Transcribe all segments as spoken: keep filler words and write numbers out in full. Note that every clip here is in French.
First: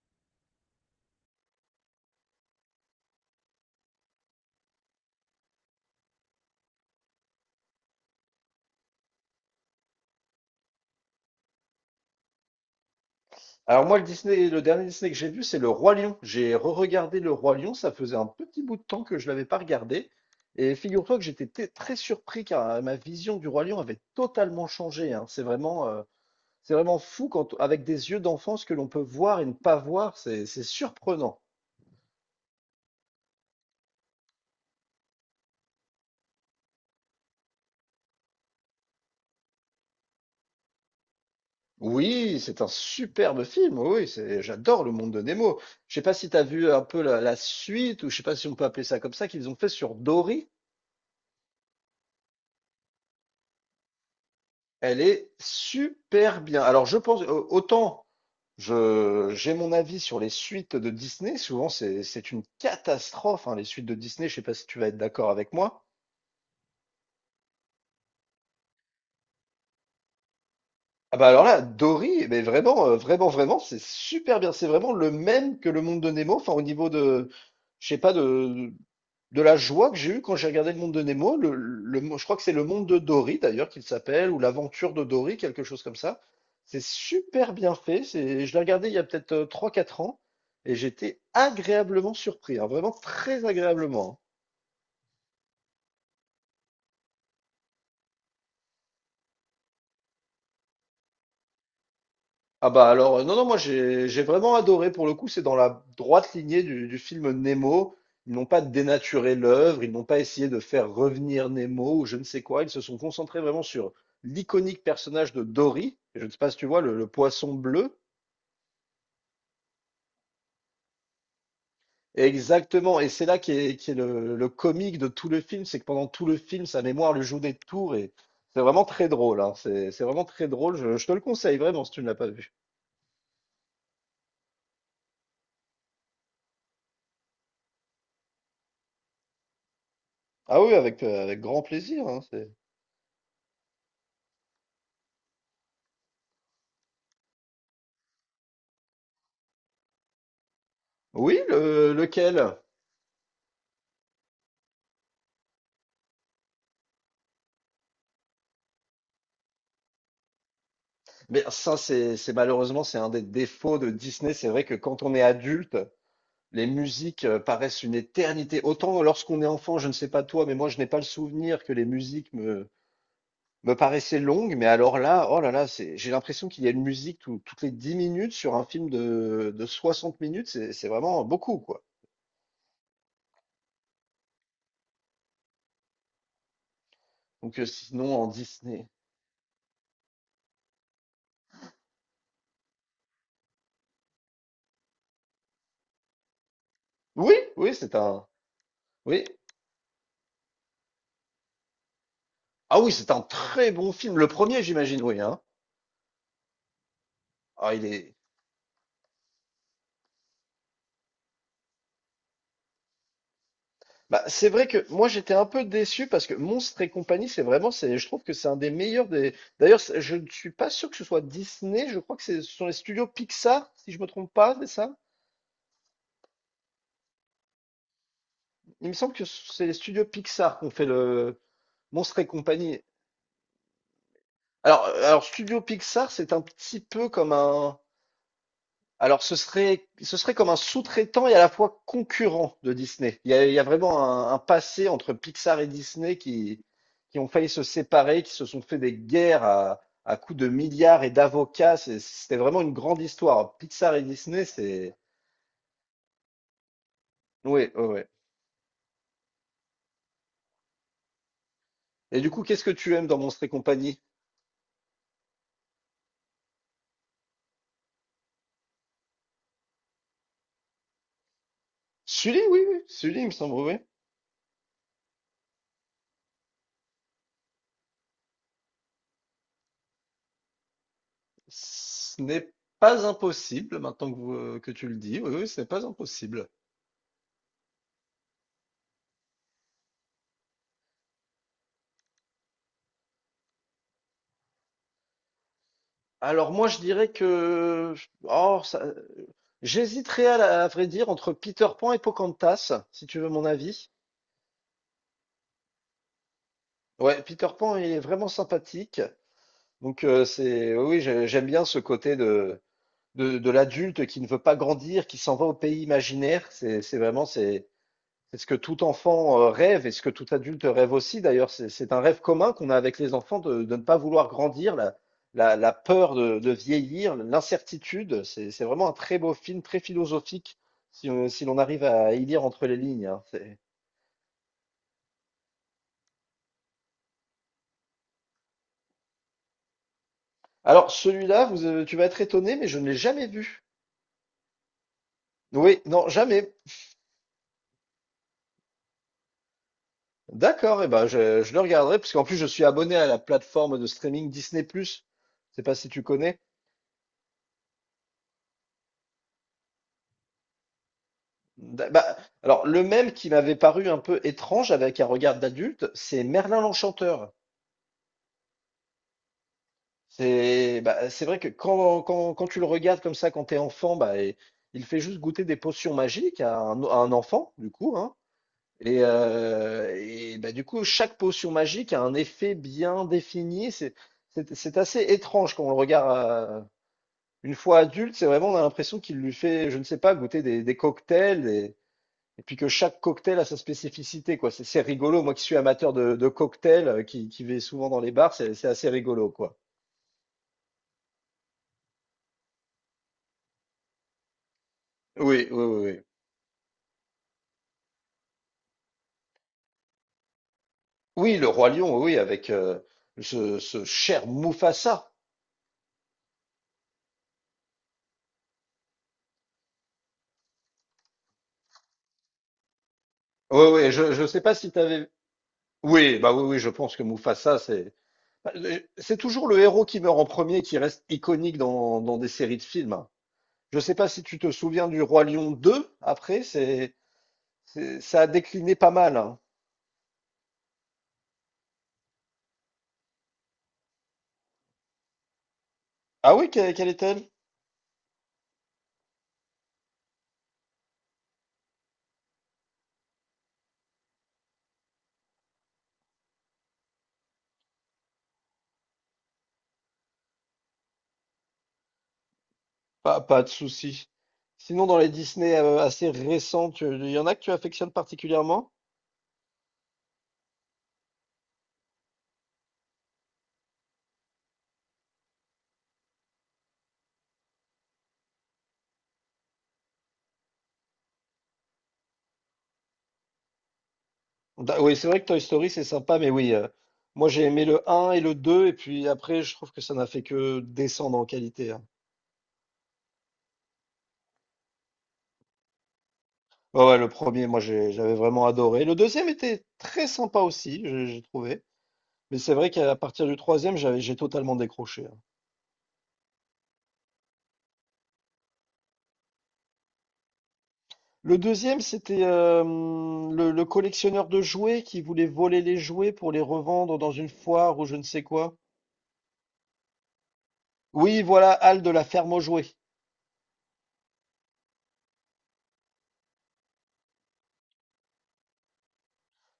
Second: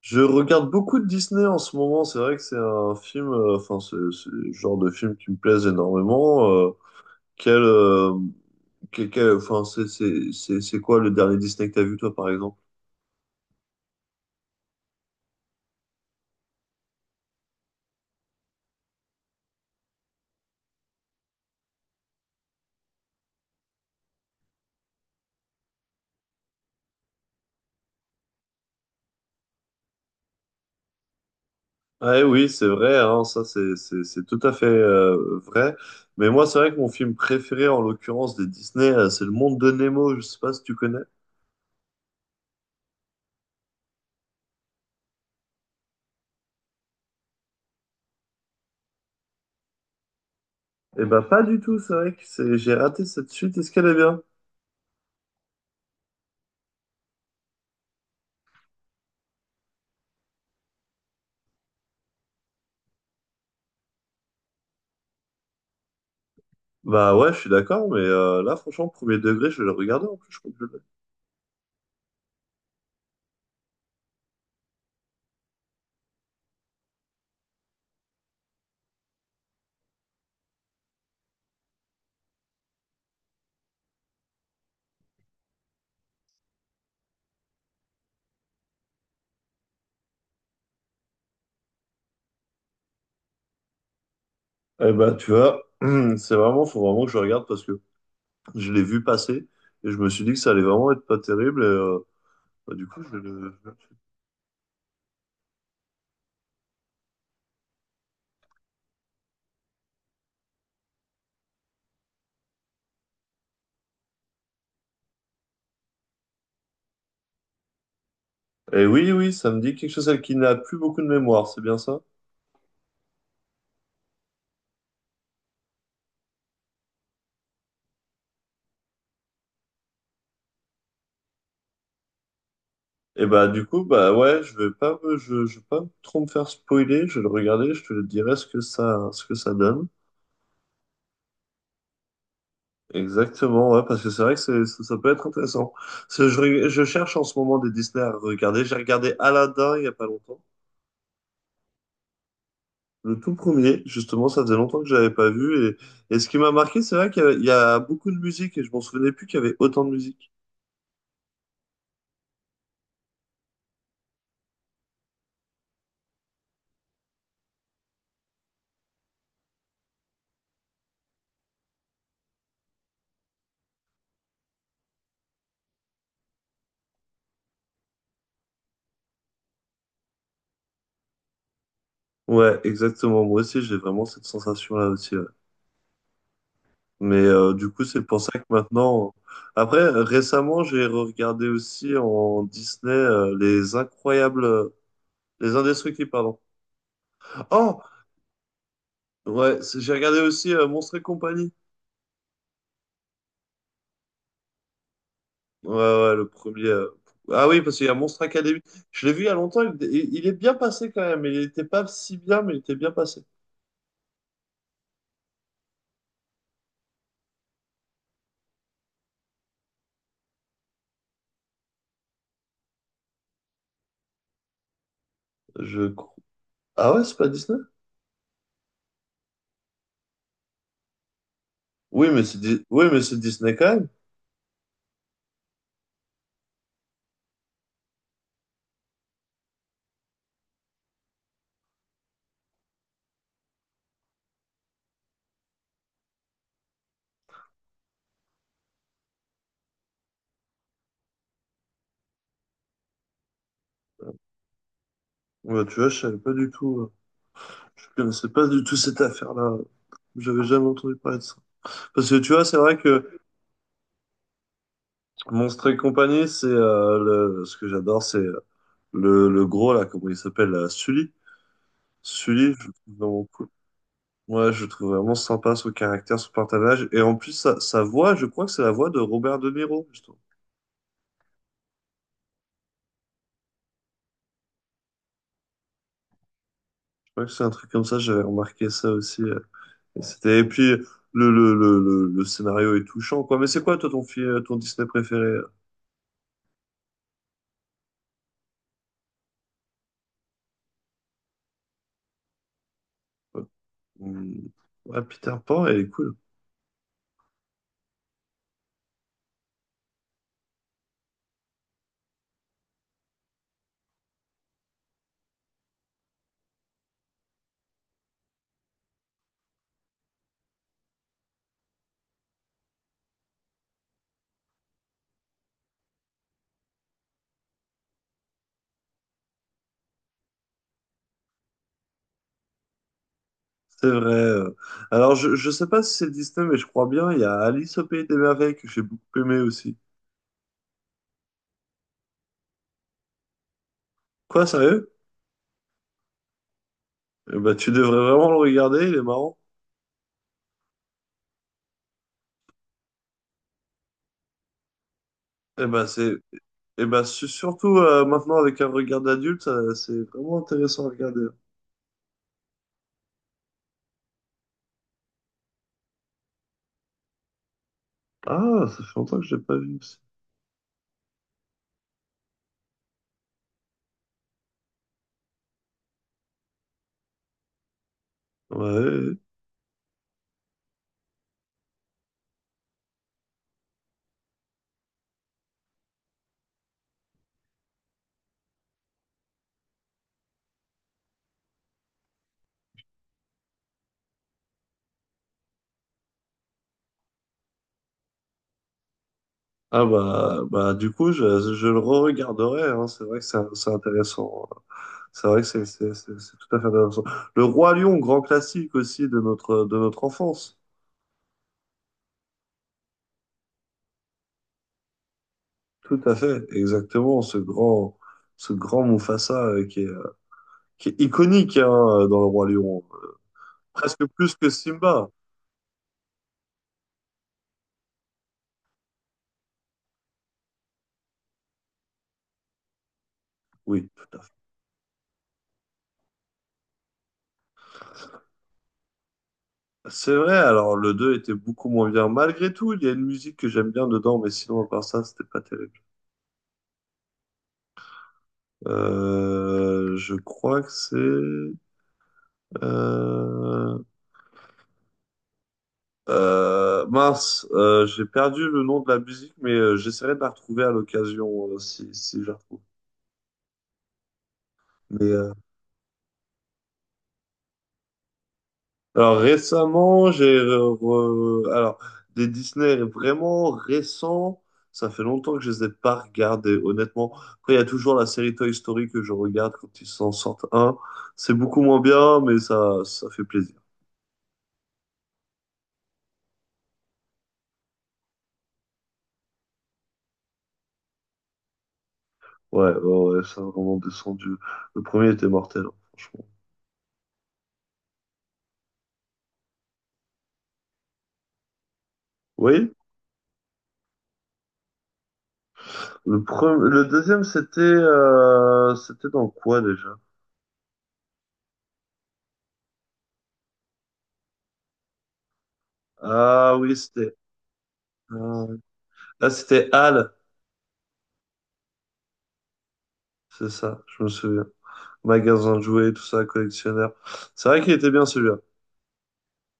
Je regarde beaucoup de Disney en ce moment. C'est vrai que c'est un film, euh, enfin, c'est c'est le genre de film qui me plaise énormément. Euh, quel, euh, quel- quel- enfin, c'est c'est- c'est- c'est quoi le dernier Disney que t'as vu, toi, par exemple? Alors moi, le Disney, le dernier Disney que j'ai vu, c'est Le Roi Lion. J'ai re-regardé Le Roi Lion, ça faisait un petit bout de temps que je l'avais pas regardé. Et figure-toi que j'étais t- très surpris car euh, ma vision du Roi Lion avait totalement changé, hein. C'est vraiment, euh, c'est vraiment fou quand, avec des yeux d'enfant, ce que l'on peut voir et ne pas voir, c'est, c'est surprenant. Ah, eh oui, c'est vrai, hein, ça, c'est c'est- c'est tout à fait euh, vrai. Mais moi, c'est vrai que mon film préféré, en l'occurrence, des Disney, euh, c'est Le Monde de Nemo. Je sais pas si tu connais. Oui, c'est un superbe film. Oui, c'est, j'adore le monde de Nemo. Je sais pas si tu as vu un peu la, la suite ou je sais pas si on peut appeler ça comme ça qu'ils ont fait sur Dory. Eh ben, pas du tout. C'est vrai que c'est- j'ai raté cette suite. Est-ce qu'elle est bien? Elle est super bien. Alors, je pense, au- autant je, j'ai mon avis sur les suites de Disney, souvent c'est, c'est une catastrophe, hein, les suites de Disney, je sais pas si tu vas être d'accord avec moi. Bah ouais, je suis d'accord, mais euh, là, franchement, premier degré, je vais le regarder en plus. Je crois que je l'ai. Ah bah alors là, Dory, mais vraiment, euh, vraiment, vraiment, c'est super bien. C'est vraiment le même que le monde de Nemo. Enfin, au niveau de, je sais pas, de, de la joie que j'ai eue quand j'ai regardé le monde de Nemo. Le, le, mo- je crois que c'est le monde de Dory d'ailleurs qu'il s'appelle, ou l'aventure de Dory, quelque chose comme ça. C'est super bien fait. C'est, je l'ai regardé il y a peut-être euh, trois, quatre ans et j'étais agréablement surpris, hein, vraiment très agréablement, hein. Eh ben, tu vois, c'est vraiment, faut vraiment que je regarde parce que je l'ai vu passer et je me suis dit que ça allait vraiment être pas terrible. Et, euh, Ah bah, du bah coup, je alors, vais euh, non, non, le... moi j'ai j'ai vraiment adoré. Pour le coup, c'est dans la droite lignée du, du film Nemo. Ils n'ont pas dénaturé l'œuvre, ils n'ont pas essayé de faire revenir Nemo ou je ne sais quoi. Ils se sont concentrés vraiment sur l'iconique personnage de Dory. Je ne sais pas si tu vois, le, le poisson bleu. Et oui, oui, ça me dit quelque chose, elle qui n'a plus beaucoup de mémoire, c'est bien ça? Exactement, et c'est là qui est, qui est le, le comique de tout le film, c'est que pendant tout le film, sa mémoire lui joue des tours et c'est vraiment très drôle, hein. C'est c'est vraiment très drôle. Je, je te le conseille vraiment si tu ne l'as pas vu. Et bah, du coup, bah ouais, je vais pas me, je, je vais pas trop me faire spoiler, je vais le regarder, je te le dirai ce que ça, ce que ça donne. Ah oui, avec, euh, avec grand plaisir, hein, c'est- Exactement, ouais, parce que c'est vrai que c'est, ça, ça peut être intéressant. Parce que Je, reg- je cherche en ce moment des Disney à regarder. J'ai regardé Aladdin il y a pas longtemps. Oui, le- lequel? Le tout premier, justement, ça faisait longtemps que je l'avais pas vu. Et, et ce qui m'a marqué, c'est vrai qu'il y a, il y a beaucoup de musique et je m'en souvenais plus qu'il y avait autant de musique. Mais ça, c'est c'est- malheureusement, c'est un des défauts de Disney. C'est vrai que quand on est adulte, les musiques euh, paraissent une éternité. Autant lorsqu'on est enfant, je ne sais pas toi, mais moi, je n'ai pas le souvenir que les musiques me, me paraissaient longues. Mais alors là, oh là là, c'est, j'ai l'impression qu'il y a une musique tout- toutes les dix minutes sur un film de, de soixante minutes. C'est c'est vraiment beaucoup, quoi. Ouais, exactement. Moi aussi, j'ai vraiment cette sensation-là aussi, ouais. Mais euh, Donc euh, du coup, c'est pour sinon, en ça que Disney. maintenant. Après, récemment, j'ai regardé aussi en Disney euh, les incroyables, euh, les indestructibles, pardon. Oui, oui, Oh, c'est un. Oui. ouais, c'est- j'ai regardé aussi euh, Monstres et compagnie. Ah oui, c'est un très bon film. Le premier, j'imagine, oui, hein. Ouais, ouais, le premier. euh, Ah oui, Ah. parce il qu'il y a est, Monstre Academy. Je l'ai vu il y a longtemps, il, il- il est bien passé quand même. Il n'était pas si bien, mais il était bien passé. Bah, c'est vrai que moi j'étais un peu déçu parce que Monstres et compagnie, c'est vraiment, c'est, je trouve que c'est un des meilleurs des. D'ailleurs, c'est- je ne suis pas sûr que ce soit Disney, je crois que c'est- ce sont les studios Pixar, si je me trompe pas, c'est ça? Je crois. Ah ouais, c'est pas Disney? Il me semble que c'est les studios Pixar qui ont fait le Oui, Monstres mais et c'est Di- compagnie. oui, mais c'est Disney quand même. Alors, euh, alors Studio Pixar, c'est un petit peu comme un. Alors, ce serait, ce serait comme un sous-traitant et à la fois concurrent de Disney. Il y a, il y a vraiment un, un passé entre Pixar et Disney qui, qui ont failli se séparer, qui se sont fait des guerres à, à coups de milliards et d'avocats. C'est- C'était vraiment une grande histoire. Pixar et Disney, c'est... Ouais, tu vois, je savais pas du tout. euh, Oui, Je oui, oui. connaissais pas du tout cette affaire-là. J'avais jamais entendu parler de ça. Parce que Et du tu coup, vois, c'est qu'est-ce que vrai tu que aimes dans Monstres et compagnie? Monstre et compagnie, c'est euh, le... ce que j'adore, c'est euh, le, le gros là, comment il s'appelle, là, Sully. Sully, Sully, oui, je le oui. trouve Sully, il vraiment me semble, oui. Ouais, je le trouve vraiment sympa son caractère, son partage. Et en plus, sa, sa voix, je crois que c'est la voix de Robert De Niro, justement. Ce n'est pas impossible, maintenant que, vous- que tu le dis. Oui, oui, ce n'est pas impossible. Je crois que c'est un truc comme ça, j'avais remarqué ça aussi. euh. Et c'était, et puis, le, le, le, le, le scénario est touchant, quoi. Mais c'est quoi, toi, ton, film, ton Disney préféré? euh Alors moi je dirais que, oh, ça- j'hésiterais à, la- à vrai dire entre Peter Pan et Pocahontas, si tu veux Ouais, mon avis. Hum, ouais, Peter Pan, elle est cool. Ouais, Peter Pan il est vraiment sympathique. Donc euh, c'est oui, oui, j'ai- j'aime bien ce côté de de, de l'adulte qui ne veut pas grandir, qui s'en va au pays imaginaire. C'est c'est vraiment c'est C'est ce que tout enfant euh, rêve et ce que tout adulte rêve aussi. D'ailleurs, c'est c'est un rêve commun qu'on a avec les enfants de, de ne pas vouloir grandir, la, la- la peur de, de vieillir, l'incertitude. C'est c'est vraiment un très beau film, très philosophique, si, on- si l'on arrive à y lire entre les lignes, hein. C'est- C'est vrai. euh. Alors, je, je sais pas si c'est Disney, mais je crois bien. Il y a Alice au Pays des Merveilles que j'ai beaucoup aimé aussi. Alors, celui-là, vous, euh, tu vas être étonné, mais je ne l'ai jamais vu. Quoi, sérieux? Oui, non, jamais. Eh ben, tu devrais vraiment le regarder, il est marrant. D'accord, et ben je, je le regarderai, parce qu'en plus, je suis abonné à la plateforme de streaming Disney+, plus. Je sais Eh pas ben si tu c'est connais. eh ben su- surtout euh, maintenant avec un regard d'adulte, ça- c'est vraiment intéressant à regarder. Da- bah, alors, le même qui m'avait paru un peu étrange avec un regard d'adulte, c'est Merlin l'Enchanteur. Ah, ça fait longtemps que je l'ai pas vu aussi. C'est Bah, c'est vrai que quand, quand, quand tu le regardes comme ça, quand t'es enfant, bah, et- il fait juste goûter des potions magiques à un, à un enfant, du coup, hein. Ouais, ouais, Et, ouais. euh, et, bah, du coup, chaque potion magique a un effet bien défini. C'est c'est- c'est assez étrange quand on le regarde euh, une fois adulte. C'est vraiment, on a l'impression qu'il lui fait, je ne sais pas, goûter des, des cocktails. Et puis que chaque cocktail a sa spécificité, quoi. C'est c'est rigolo. Moi qui suis amateur de, de cocktails, euh, qui, qui vais souvent dans les bars, c'est c'est assez rigolo, quoi. Ah, bah bah du coup je, je le re-regarderai, hein. C'est vrai que c'est c'est intéressant, hein. C'est vrai que Oui, oui, c'est oui, c'est oui. c'est- c'est tout à fait intéressant. Le Roi Lion, grand classique aussi de notre de notre enfance. Oui, le Roi Lion, oui, avec euh, ce, ce cher Mufasa. Tout à fait, exactement. Ce grand ce grand Mufasa euh, qui est euh, qui est iconique, hein, dans le Roi Lion, Oui, oui, presque je, ne plus sais que pas si tu avais. Simba. Oui, bah oui, oui, je pense que Mufasa, c'est bah, le- c'est toujours le héros qui meurt en premier qui reste iconique dans, dans des séries de films. Je ne Oui, sais pas tout à si fait. tu te souviens du Roi Lion deux. Après, c'est, c'est- ça a décliné pas mal, hein. C'est vrai, alors le deux était beaucoup moins bien. Malgré tout, il y a une musique que j'aime bien dedans, mais sinon, à part ça, c'était pas terrible. Ah oui, que- quelle était. Euh, je crois que c'est... Euh... euh, Mince, euh, j'ai perdu le nom de la musique, mais euh, j'essaierai de la retrouver à l'occasion euh, si, si je la retrouve. Pas, pas de souci. Sinon, dans Mais les euh, Disney euh, assez récents, tu- il y en a que tu affectionnes particulièrement? Alors récemment, j'ai re- re- alors des Disney vraiment récents, ça fait longtemps que je les ai pas regardés, honnêtement. Après, il y a toujours la série Toy Story que je regarde quand ils s'en sortent un. C'est beaucoup moins bien, mais ça ça fait plaisir. Da- oui, c'est vrai que Toy Story, c'est sympa, mais oui, euh, moi j'ai aimé le un et le deux et puis après, je trouve que ça n'a fait que descendre en qualité, hein. Ouais, ouais, ouais, ça a vraiment descendu. Le premier était mortel, hein, franchement. Ouais, ouais, le premier, moi j'ai- j'avais vraiment adoré. Le deuxième était très sympa aussi, j'ai j'ai trouvé. Mais c'est vrai Oui. qu'à partir du troisième, j'avais, j'ai totalement décroché, hein. Le premier, le deuxième, c'était euh, c'était dans quoi déjà? Le deuxième, c'était euh, le le collectionneur de jouets qui voulait voler les jouets pour les Ah oui, revendre dans c'était une foire ou je ne sais quoi. euh, ah c'était Hal, Oui, voilà, Hal de la ferme aux jouets. c'est ça, je me souviens. Magasin de jouets, tout ça, collectionneur. C'est vrai qu'il était bien celui-là.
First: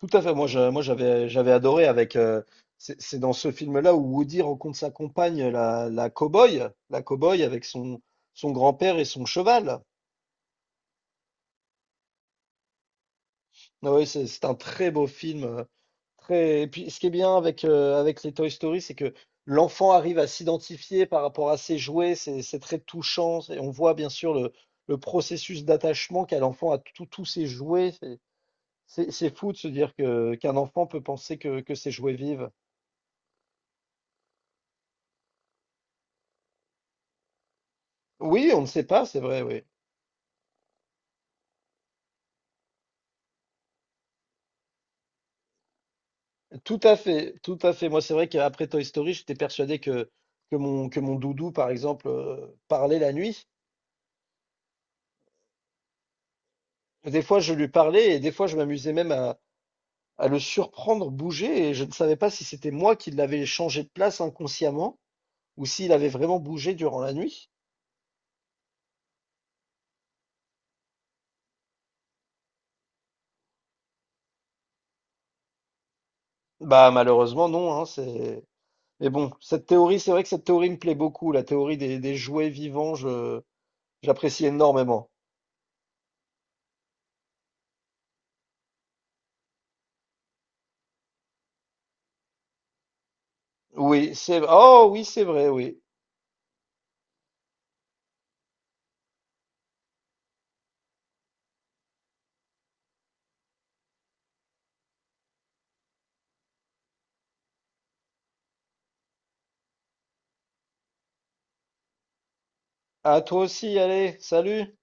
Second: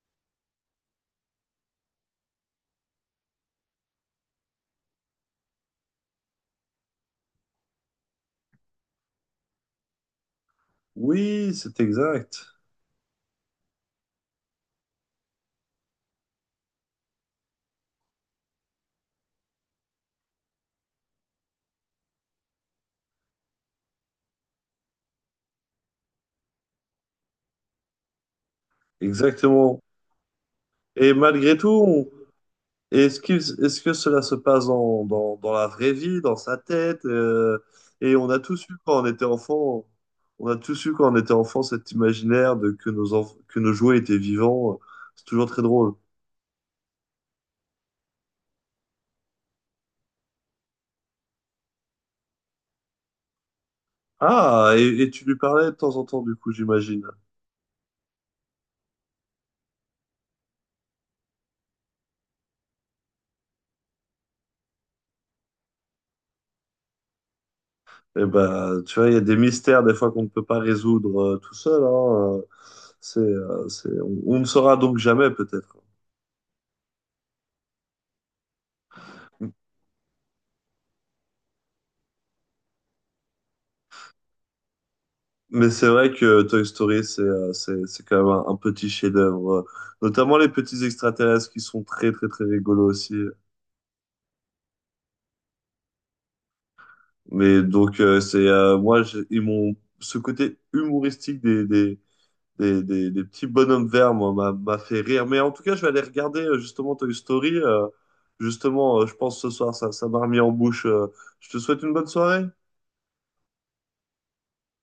Tout à fait. Moi, je- moi, j'avais, j'avais adoré avec. euh, c'est c'est dans ce film-là où Woody rencontre sa compagne, la, la cow-boy, la cow-boy avec son, son grand-père et son cheval. Oui, c'est exact. Ah ouais, c'est c'est un très beau film. euh, Très... Et puis, ce qui est bien avec, euh, avec les Toy Story, c'est que l'enfant arrive à s'identifier par rapport à ses jouets. C'est c'est très touchant. Et on voit bien sûr le, le processus d'attachement qu'a l'enfant à tout- tous ses jouets. C'est c'est fou de se Exactement. dire que qu'un enfant peut Et penser malgré que, tout, que ses on- jouets vivent. est-ce qu'il- est-ce que cela se passe dans, dans, dans la vraie vie, dans sa tête? euh, Et on a Oui, on tous ne eu sait quand pas, on c'est était vrai, oui. enfant, on a tous eu quand on était enfant cet imaginaire de que nos enf- que nos jouets étaient vivants. C'est toujours très drôle. Tout à fait, tout à fait. Moi, c'est vrai qu'après Toy Story, j'étais persuadé que, que mon, que mon doudou, par exemple, euh, parlait la nuit. Ah, et, et tu lui parlais de temps en temps, du coup, j'imagine. Des fois, je lui parlais et des fois, je m'amusais même à, à le surprendre bouger et je ne savais pas si c'était moi qui l'avais changé de place inconsciemment ou s'il avait vraiment bougé durant la nuit. Et ben, tu vois, il y a des mystères des fois qu'on ne peut pas résoudre euh, tout seul. hein, euh, c'est, euh, c'est, on, on ne saura donc jamais peut-être. Bah, malheureusement, non, hein, c'est... Mais bon, cette théorie, c'est vrai que cette théorie me plaît beaucoup, la théorie des, des jouets vivants, je... J'apprécie énormément. Mais c'est vrai que Toy Story, c'est euh, c'est, c'est quand même un, un petit chef-d'œuvre. euh, Notamment les petits extraterrestres qui sont très très très rigolos aussi. Oui, c'est... Oh oui, c'est vrai, oui. Mais donc euh, c'est euh, moi j'ai- ils m'ont ce côté humoristique des, des des, des, des petits bonhommes verts, moi, m'a m'a fait rire. Mais en tout cas, je vais aller regarder euh, justement Toy Story. Euh, justement, euh, je pense ce soir, ça, ça m'a remis en bouche. euh. Je te souhaite une bonne soirée. À toi aussi, allez, salut!